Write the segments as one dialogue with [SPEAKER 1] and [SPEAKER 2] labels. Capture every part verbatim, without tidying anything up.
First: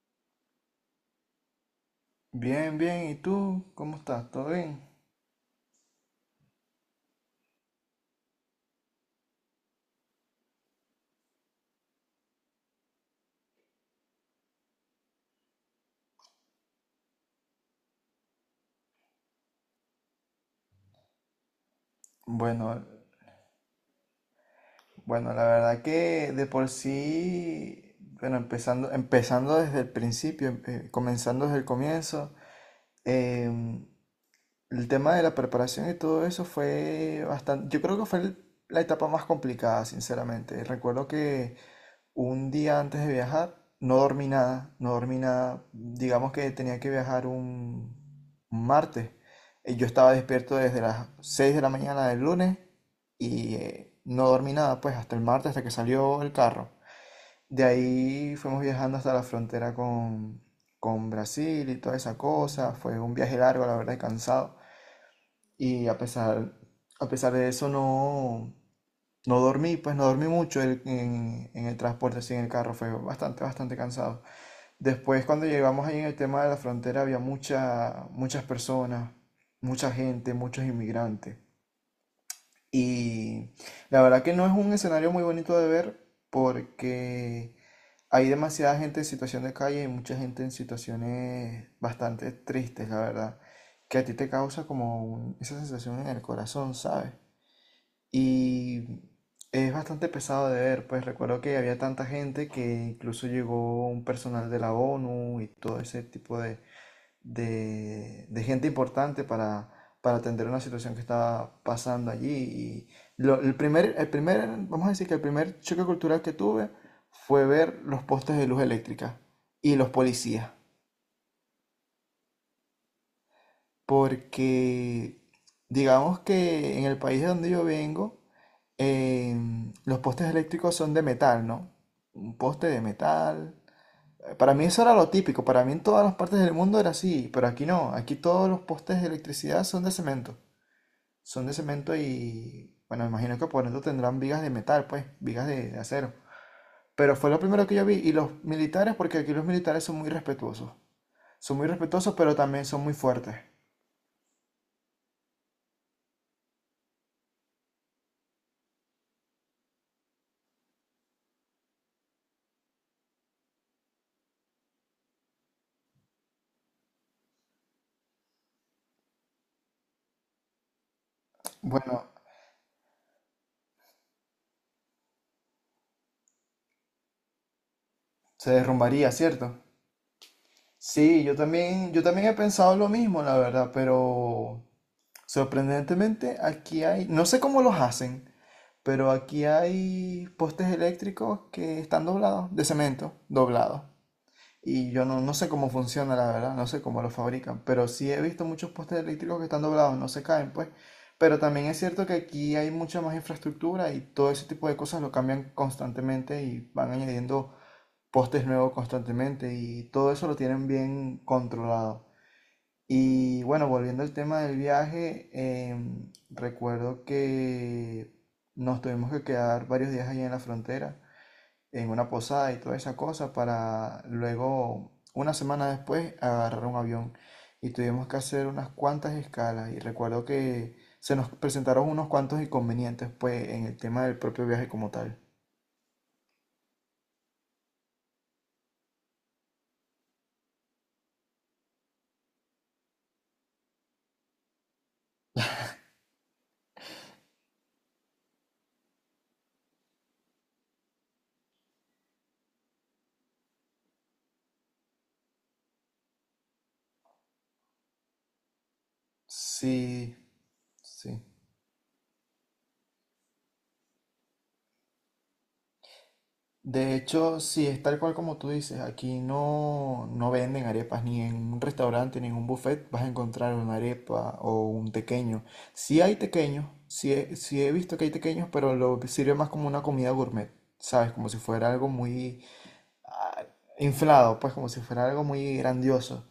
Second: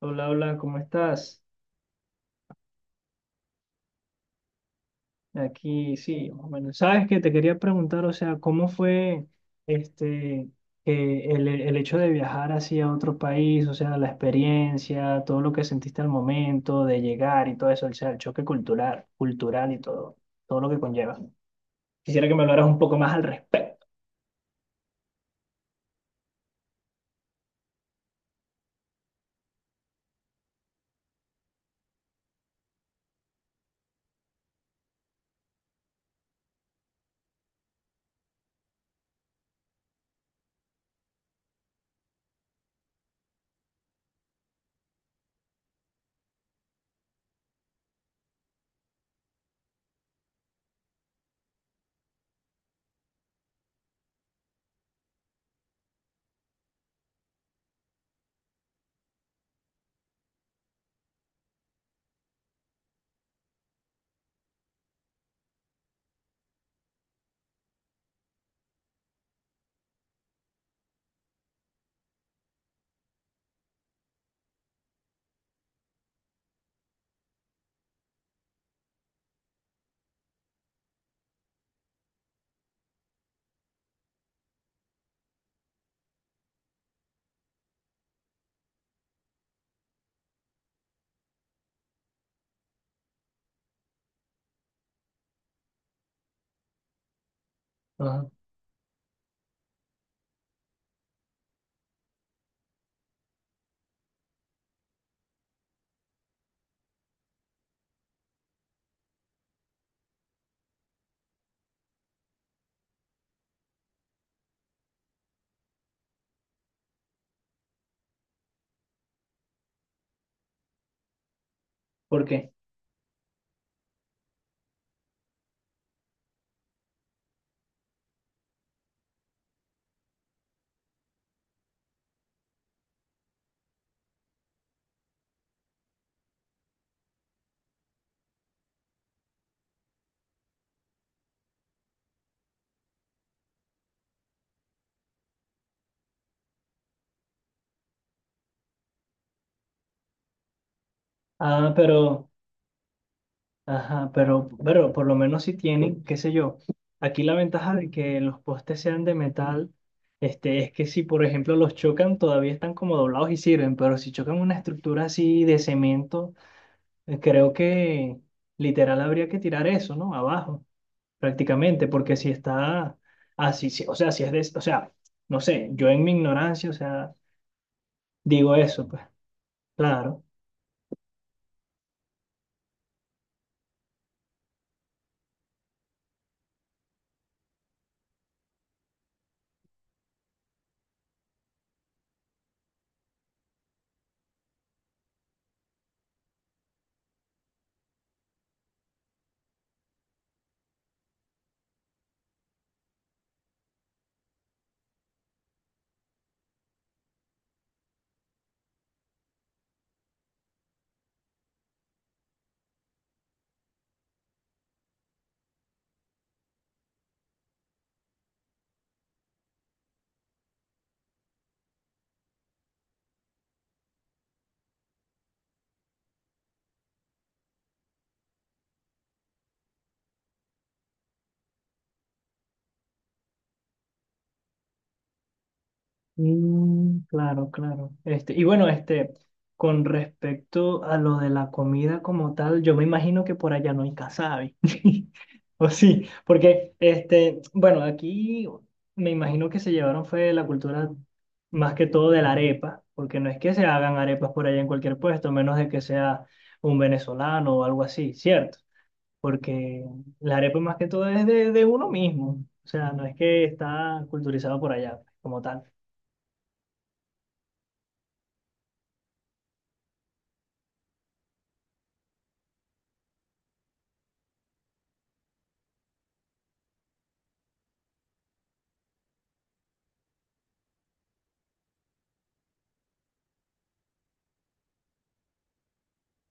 [SPEAKER 1] Hola, hola, ¿cómo estás?
[SPEAKER 2] Bien, bien. ¿Y tú? ¿Cómo estás? ¿Todo bien?
[SPEAKER 1] Aquí sí, más o menos. Sabes que te quería preguntar, o sea, ¿cómo fue este que el, el hecho de viajar hacia otro país, o sea, la experiencia, todo lo que sentiste al momento de llegar y todo eso, o sea, el choque cultural, cultural y todo, todo lo que conlleva? Quisiera que me hablaras un
[SPEAKER 2] Bueno,
[SPEAKER 1] poco más al respecto.
[SPEAKER 2] bueno, la verdad que de por sí, bueno, empezando, empezando desde el principio, em- eh, comenzando desde el comienzo, em, el tema de la preparación y todo eso fue bastante, yo creo que fue el- la etapa más complicada, sinceramente. Recuerdo que un día antes de viajar, no dormí nada, no dormí nada. Digamos que tenía que viajar un, un martes. Y yo estaba despierto desde las seis de la mañana del lunes y eh, no dormí nada, pues hasta el martes, hasta que salió el carro. De ahí fuimos viajando hasta la frontera con, con Brasil y toda esa cosa. Fue un viaje largo, la verdad, y cansado. Y a pesar, a pesar de eso, no, no dormí, pues no dormí mucho el- en, en el transporte, así en el carro, fue bastante, bastante cansado. Después, cuando llegamos ahí en el tema de la frontera, había mucha, muchas personas, mucha gente, muchos inmigrantes. Y la verdad que no es un escenario muy bonito de ver porque hay demasiada gente en situación de calle y mucha gente en situaciones bastante tristes, la verdad, que a ti te causa como un- esa sensación en el corazón, ¿sabes?
[SPEAKER 1] Ajá.
[SPEAKER 2] Y es bastante pesado de ver, pues recuerdo que había tanta gente que incluso llegó un personal de la O N U y todo ese tipo de, de, de gente importante para, para atender una situación que estaba pasando allí. Y lo- el primer, el primer, vamos a decir que el primer choque cultural que tuve fue ver los postes de luz eléctrica y los policías,
[SPEAKER 1] ¿Por qué?
[SPEAKER 2] porque digamos que en el país de donde yo vengo, em, los postes eléctricos son de metal, ¿no? Un poste de metal. Eh, Para mí eso era lo típico, para mí en todas las partes del mundo era así, pero aquí no, aquí todos los postes de electricidad son de cemento, son de cemento y, bueno, me imagino que por dentro tendrán vigas de metal, pues, vigas de, de acero. Pero fue lo primero que yo vi, y los militares, porque aquí los militares son muy respetuosos, son muy
[SPEAKER 1] Ah,
[SPEAKER 2] respetuosos,
[SPEAKER 1] pero
[SPEAKER 2] pero también son muy fuertes.
[SPEAKER 1] ajá, pero, pero por lo menos si tienen, qué sé yo, aquí la ventaja de que los postes sean de metal, este, es que si por ejemplo los chocan, todavía están como doblados y sirven, pero si chocan una estructura así de cemento, eh, creo que literal habría que tirar eso, ¿no? Abajo, prácticamente,
[SPEAKER 2] Bueno,
[SPEAKER 1] porque si está así, si- o sea, si es de, o sea, no sé, yo en mi ignorancia, o sea,
[SPEAKER 2] se
[SPEAKER 1] digo eso, pues,
[SPEAKER 2] derrumbaría, ¿cierto?
[SPEAKER 1] claro.
[SPEAKER 2] Sí, yo también, yo también he pensado lo mismo, la verdad, pero sorprendentemente, aquí hay, no sé cómo los hacen, pero aquí hay postes eléctricos que están doblados, de cemento, doblados. Y yo no, no sé cómo funciona, la verdad, no sé cómo los fabrican, pero sí he visto muchos postes eléctricos que están doblados, no se caen, pues. Pero también es cierto que aquí hay mucha más infraestructura y todo ese tipo de cosas lo cambian constantemente y van añadiendo postes nuevos constantemente y todo eso lo tienen bien controlado. Y bueno, volviendo al tema del viaje, em, recuerdo que nos tuvimos que quedar varios días allí en la frontera, en una posada y toda esa cosa, para luego, una semana después, agarrar un avión. Y tuvimos que hacer unas cuantas escalas. Y recuerdo que se nos presentaron unos cuantos inconvenientes, pues, en el tema del propio viaje como tal.
[SPEAKER 1] Mm, claro, claro. Este, y bueno, este, con respecto a lo de la comida como tal, yo me imagino que por allá no hay casabe. O sí, porque este, bueno, aquí me imagino que se llevaron fue la cultura más que todo de la arepa, porque no es que se hagan arepas por allá en cualquier puesto, a menos de que sea un venezolano o algo así, ¿cierto? Porque
[SPEAKER 2] Sí,
[SPEAKER 1] la arepa más que todo
[SPEAKER 2] sí.
[SPEAKER 1] es de, de uno mismo. O sea, no es que está culturizado por allá pues, como tal.
[SPEAKER 2] De hecho, sí, es tal cual como tú dices, aquí no, no venden arepas, ni en un restaurante, ni en un buffet vas a encontrar una arepa o un tequeño. Sí hay tequeños, sí he, sí he visto que hay tequeños, pero lo sirve más como una comida gourmet, ¿sabes? Como si fuera algo muy ah, inflado, pues como si fuera algo muy grandioso.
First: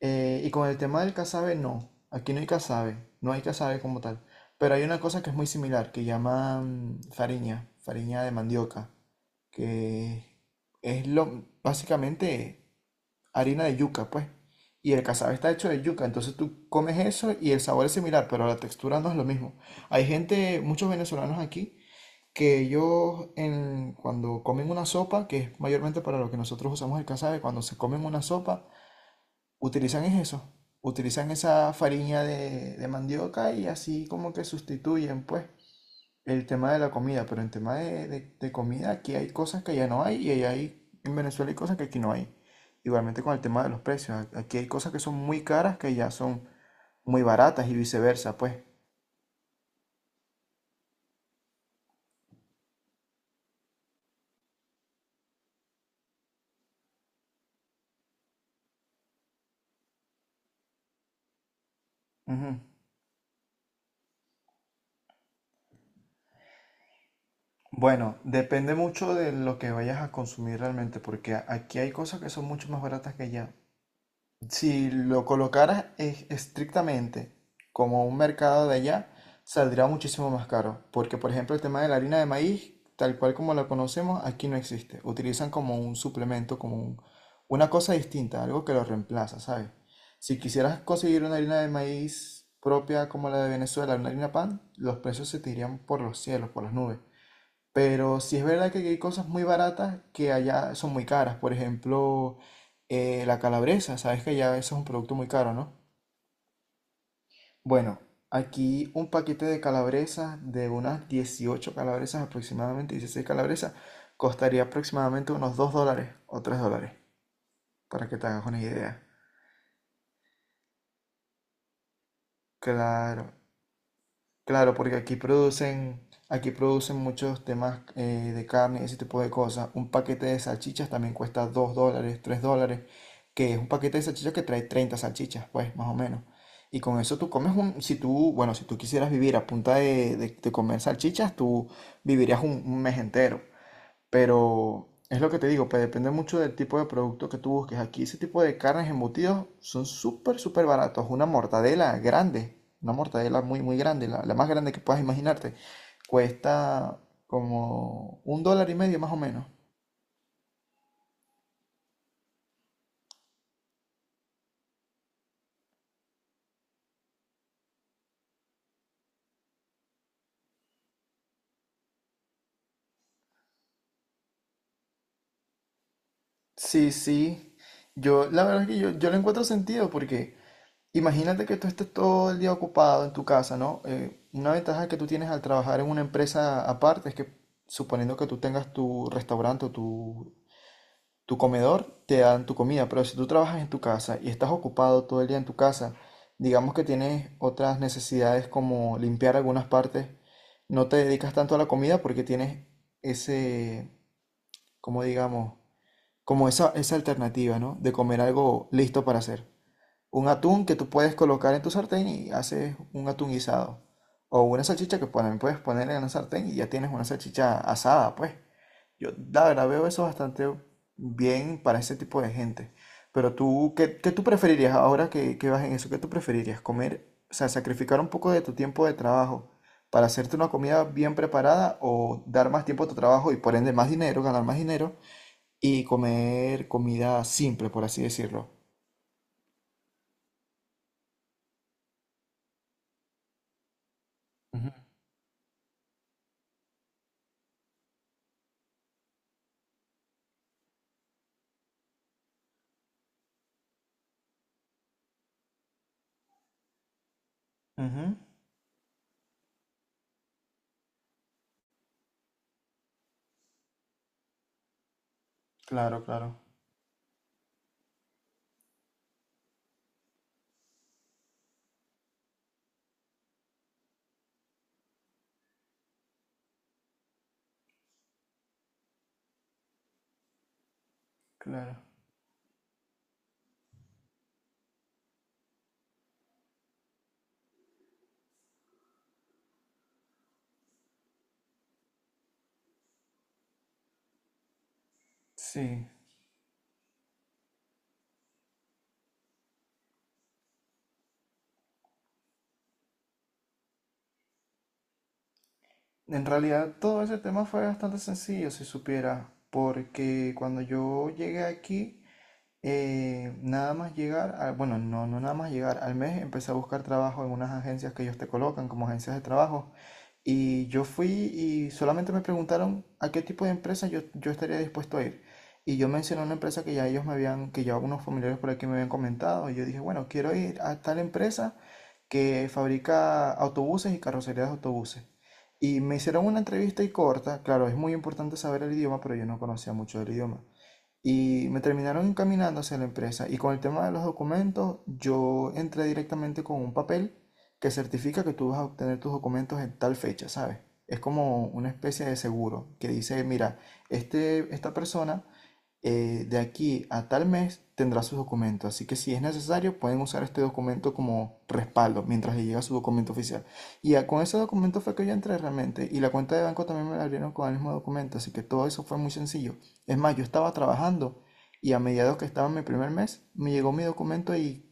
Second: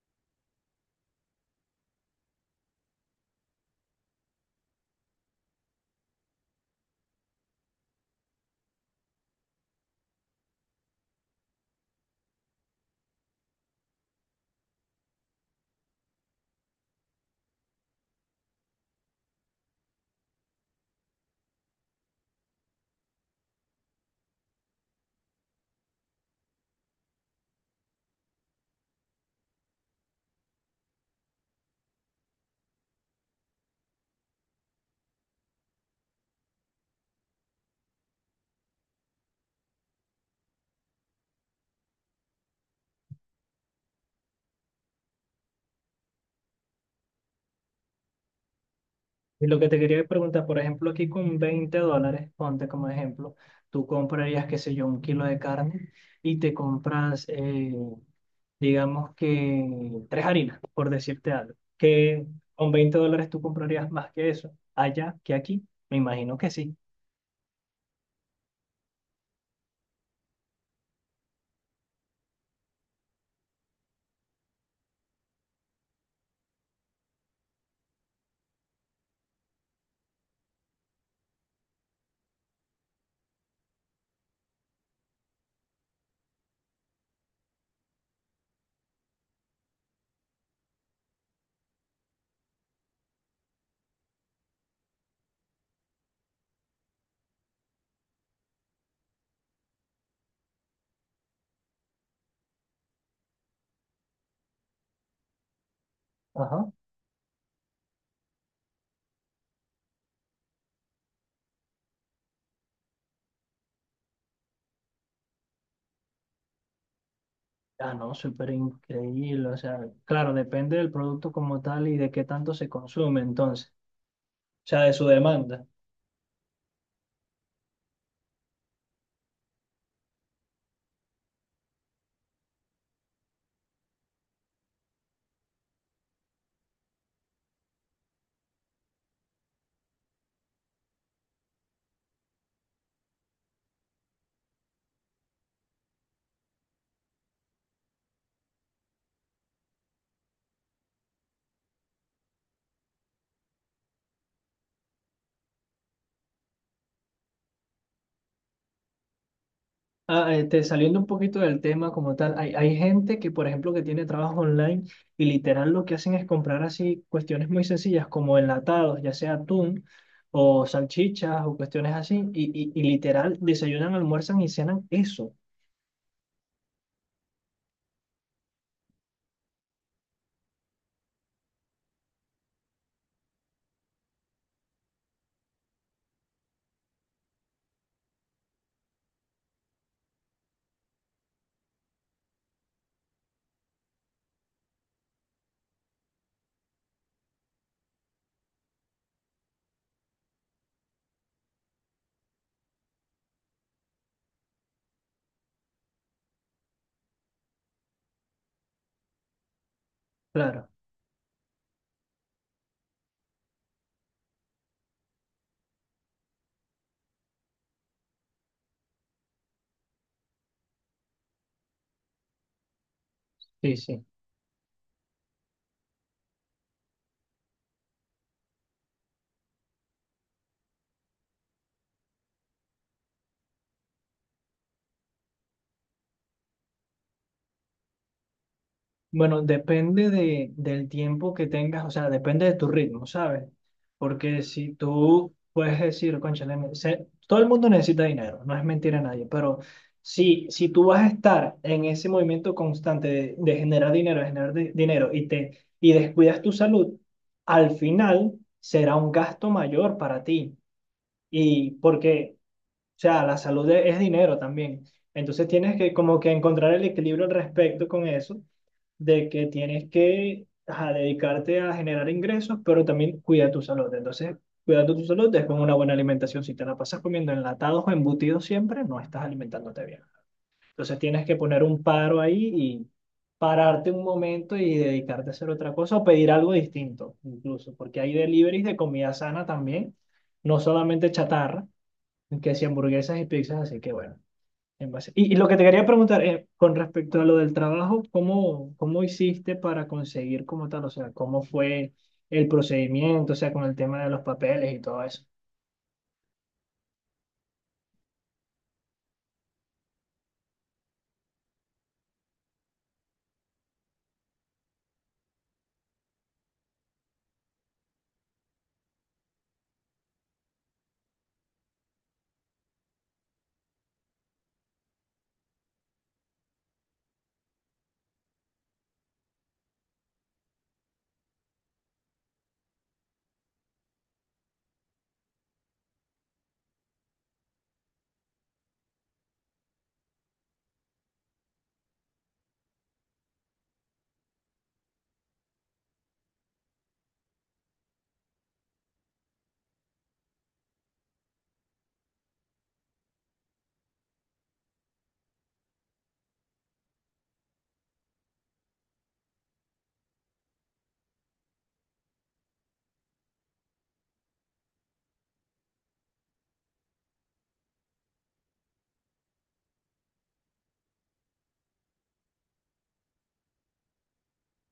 [SPEAKER 2] Eh, y con el tema del casabe, no, aquí no hay casabe, no hay casabe como tal, pero hay una cosa que es muy similar, que llaman fariña, fariña de mandioca que es lo, básicamente harina de yuca, pues. Y el casabe está hecho de yuca, entonces tú comes eso y el sabor es similar, pero la textura no es lo mismo. Hay gente, muchos venezolanos aquí, que ellos en- cuando comen una sopa, que es mayormente para lo que nosotros usamos el casabe, cuando se comen una sopa, utilizan es eso, utilizan esa farina de, de mandioca y así como que sustituyen, pues. El tema de la comida, pero en tema de, de- de comida, aquí hay cosas que allá no hay y allá hay, en Venezuela hay cosas que aquí no hay. Igualmente con el tema de los precios, a- aquí hay cosas que son muy caras que allá son muy baratas y viceversa, pues.
[SPEAKER 1] Y lo que te quería preguntar, por ejemplo, aquí con veinte dólares, ponte como ejemplo, tú comprarías, qué sé yo, un kilo de carne y te compras, eh, digamos que tres harinas, por decirte algo, que
[SPEAKER 2] Ujú.
[SPEAKER 1] con veinte dólares tú comprarías más que eso, allá que aquí, me imagino que sí.
[SPEAKER 2] Bueno, depende mucho de lo que vayas a consumir realmente, porque a- aquí hay cosas que son mucho más baratas que allá. Si lo colocaras es- estrictamente como un mercado de allá, saldrá muchísimo más caro. Porque, por ejemplo, el tema de la harina de maíz, tal cual como la conocemos, aquí no existe. Utilizan como un suplemento, como un- una cosa distinta, algo que lo reemplaza, ¿sabes? Si quisieras conseguir una harina de maíz propia como la de Venezuela, una harina pan, los precios se te irían por los cielos, por las nubes. Pero sí es verdad que aquí hay cosas muy baratas que allá son muy caras. Por ejemplo, eh, la calabresa. Sabes que allá eso es un producto muy caro, ¿no?
[SPEAKER 1] Ajá.
[SPEAKER 2] Bueno, aquí un paquete de calabresas, de unas dieciocho calabresas aproximadamente, dieciséis calabresas, costaría aproximadamente unos dos dólares o tres dólares,
[SPEAKER 1] Ah,
[SPEAKER 2] para
[SPEAKER 1] no,
[SPEAKER 2] que te hagas
[SPEAKER 1] súper
[SPEAKER 2] una idea.
[SPEAKER 1] increíble, o sea, claro, depende del producto como tal y de qué tanto se consume,
[SPEAKER 2] Claro,
[SPEAKER 1] entonces, o
[SPEAKER 2] claro,
[SPEAKER 1] sea, de
[SPEAKER 2] porque
[SPEAKER 1] su
[SPEAKER 2] aquí
[SPEAKER 1] demanda.
[SPEAKER 2] producen, aquí producen muchos temas eh, de carne, ese tipo de cosas. Un paquete de salchichas también cuesta dos dólares, tres dólares, que es un paquete de salchichas que trae treinta salchichas, pues, más o menos. Y con eso tú comes un, si tú, bueno, si tú quisieras vivir a punta de, de- de comer salchichas, tú vivirías un, un mes entero. Pero es lo que te digo, pues depende mucho del tipo de producto que tú busques. Aquí ese tipo de carnes embutidos son súper, súper baratos. Una mortadela grande, una mortadela muy, muy grande, la, la más grande que puedas imaginarte, cuesta como un dólar y medio más o menos.
[SPEAKER 1] Ah, este, saliendo un poquito del tema como tal, hay, hay gente que, por ejemplo, que tiene trabajo online y literal lo que hacen es comprar así cuestiones muy sencillas como enlatados, ya sea atún o salchichas o cuestiones así, y, y, y literal desayunan, almuerzan y cenan eso.
[SPEAKER 2] Sí, sí. Yo, la verdad es que yo, yo le encuentro sentido porque imagínate que tú estés todo el día ocupado en tu casa, ¿no? Eh, una ventaja que tú tienes al trabajar en una empresa aparte es que suponiendo que tú tengas tu restaurante o tu tu comedor, te dan tu comida, pero si tú trabajas en tu casa y estás ocupado todo el día en tu casa, digamos que tienes otras necesidades como limpiar algunas partes, no te dedicas tanto a la comida porque tienes ese, como digamos, como esa, esa alternativa, ¿no? De comer algo listo para hacer. Un atún
[SPEAKER 1] Claro,
[SPEAKER 2] que tú puedes colocar en tu sartén y haces un atún guisado. O una salchicha que pone- puedes poner en la sartén y ya tienes una salchicha asada, pues. Yo, la verdad, veo eso bastante bien para ese tipo de gente. Pero tú,
[SPEAKER 1] sí,
[SPEAKER 2] ¿qué,
[SPEAKER 1] sí.
[SPEAKER 2] qué tú preferirías ahora que, que vas en eso? ¿Qué tú preferirías? ¿Comer, o sea, sacrificar un poco de tu tiempo de trabajo para hacerte una comida bien preparada o dar más tiempo a tu trabajo y por ende más dinero, ganar más dinero y comer comida simple, por así decirlo?
[SPEAKER 1] Bueno, depende de, del tiempo que tengas, o sea, depende de tu ritmo, ¿sabes? Porque
[SPEAKER 2] Ujú.
[SPEAKER 1] si tú puedes decir, cónchale, me- se- todo el mundo necesita dinero, no es mentira a nadie, pero si, si tú vas a estar en ese movimiento constante de, de generar dinero, de generar di- dinero y, te, y descuidas tu salud, al
[SPEAKER 2] Ujú,
[SPEAKER 1] final será un gasto mayor para ti. Y porque, o sea, la salud es es dinero también. Entonces tienes que
[SPEAKER 2] claro,
[SPEAKER 1] como que
[SPEAKER 2] claro,
[SPEAKER 1] encontrar el equilibrio al respecto con eso de que tienes que ajá, dedicarte a generar ingresos, pero también cuida tu salud. Entonces, cuidando tu salud es con una buena alimentación. Si te la pasas comiendo enlatados o embutidos siempre, no estás alimentándote bien. Entonces, tienes que poner
[SPEAKER 2] claro.
[SPEAKER 1] un paro ahí y pararte un momento y dedicarte a hacer otra cosa o pedir algo distinto, incluso, porque hay deliveries de comida sana también, no solamente chatarra, que si hamburguesas y pizzas, así que bueno. En base- Y, y lo que te quería
[SPEAKER 2] Sí.
[SPEAKER 1] preguntar eh, con respecto a lo del trabajo, ¿cómo, cómo hiciste para conseguir como tal? O sea, ¿cómo fue el procedimiento? O sea, con el tema de los papeles y todo eso.
[SPEAKER 2] En realidad todo ese tema fue bastante sencillo, si supiera, porque cuando yo llegué aquí, Eh, nada más llegar, a- bueno, no, no nada más llegar, al mes empecé a buscar trabajo en unas agencias que ellos te colocan como agencias de trabajo. Y yo fui y solamente me preguntaron a qué tipo de empresa yo, yo estaría dispuesto a ir. Y yo mencioné una empresa que ya ellos me habían, que ya algunos familiares por aquí me habían comentado. Y yo dije, bueno, quiero ir a tal empresa que fabrica autobuses y carrocerías de autobuses. Y me hicieron una entrevista y corta, claro, es muy importante saber el idioma, pero yo no conocía mucho del idioma. Y me terminaron encaminando hacia la empresa. Y con el tema de los documentos, yo entré directamente con un papel que certifica que tú vas a obtener tus documentos en tal fecha, ¿sabes? Es como una especie de seguro que dice, mira, este, esta persona eh, de aquí a tal mes tendrá sus documentos. Así que si es necesario, pueden usar este documento como respaldo mientras le llega su documento oficial. Y ya con ese documento fue que yo entré realmente. Y la cuenta de banco también me la abrieron con el mismo documento. Así que todo eso fue muy sencillo. Es más, yo estaba trabajando y a mediados que estaba en mi primer mes, me llegó mi documento y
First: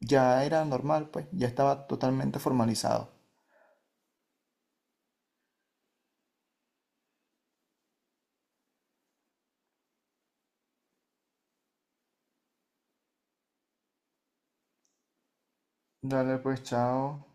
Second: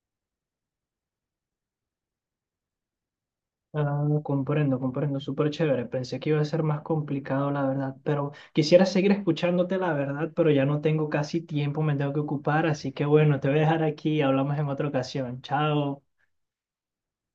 [SPEAKER 2] ya era normal, pues ya estaba totalmente formalizado.
[SPEAKER 1] Ah, comprendo, comprendo, súper chévere. Pensé que iba a ser más complicado, la verdad, pero quisiera seguir escuchándote, la verdad, pero ya no tengo casi tiempo, me tengo que ocupar, así que bueno, te voy a dejar aquí, hablamos en otra ocasión. Chao.
[SPEAKER 2] Dale, pues chao.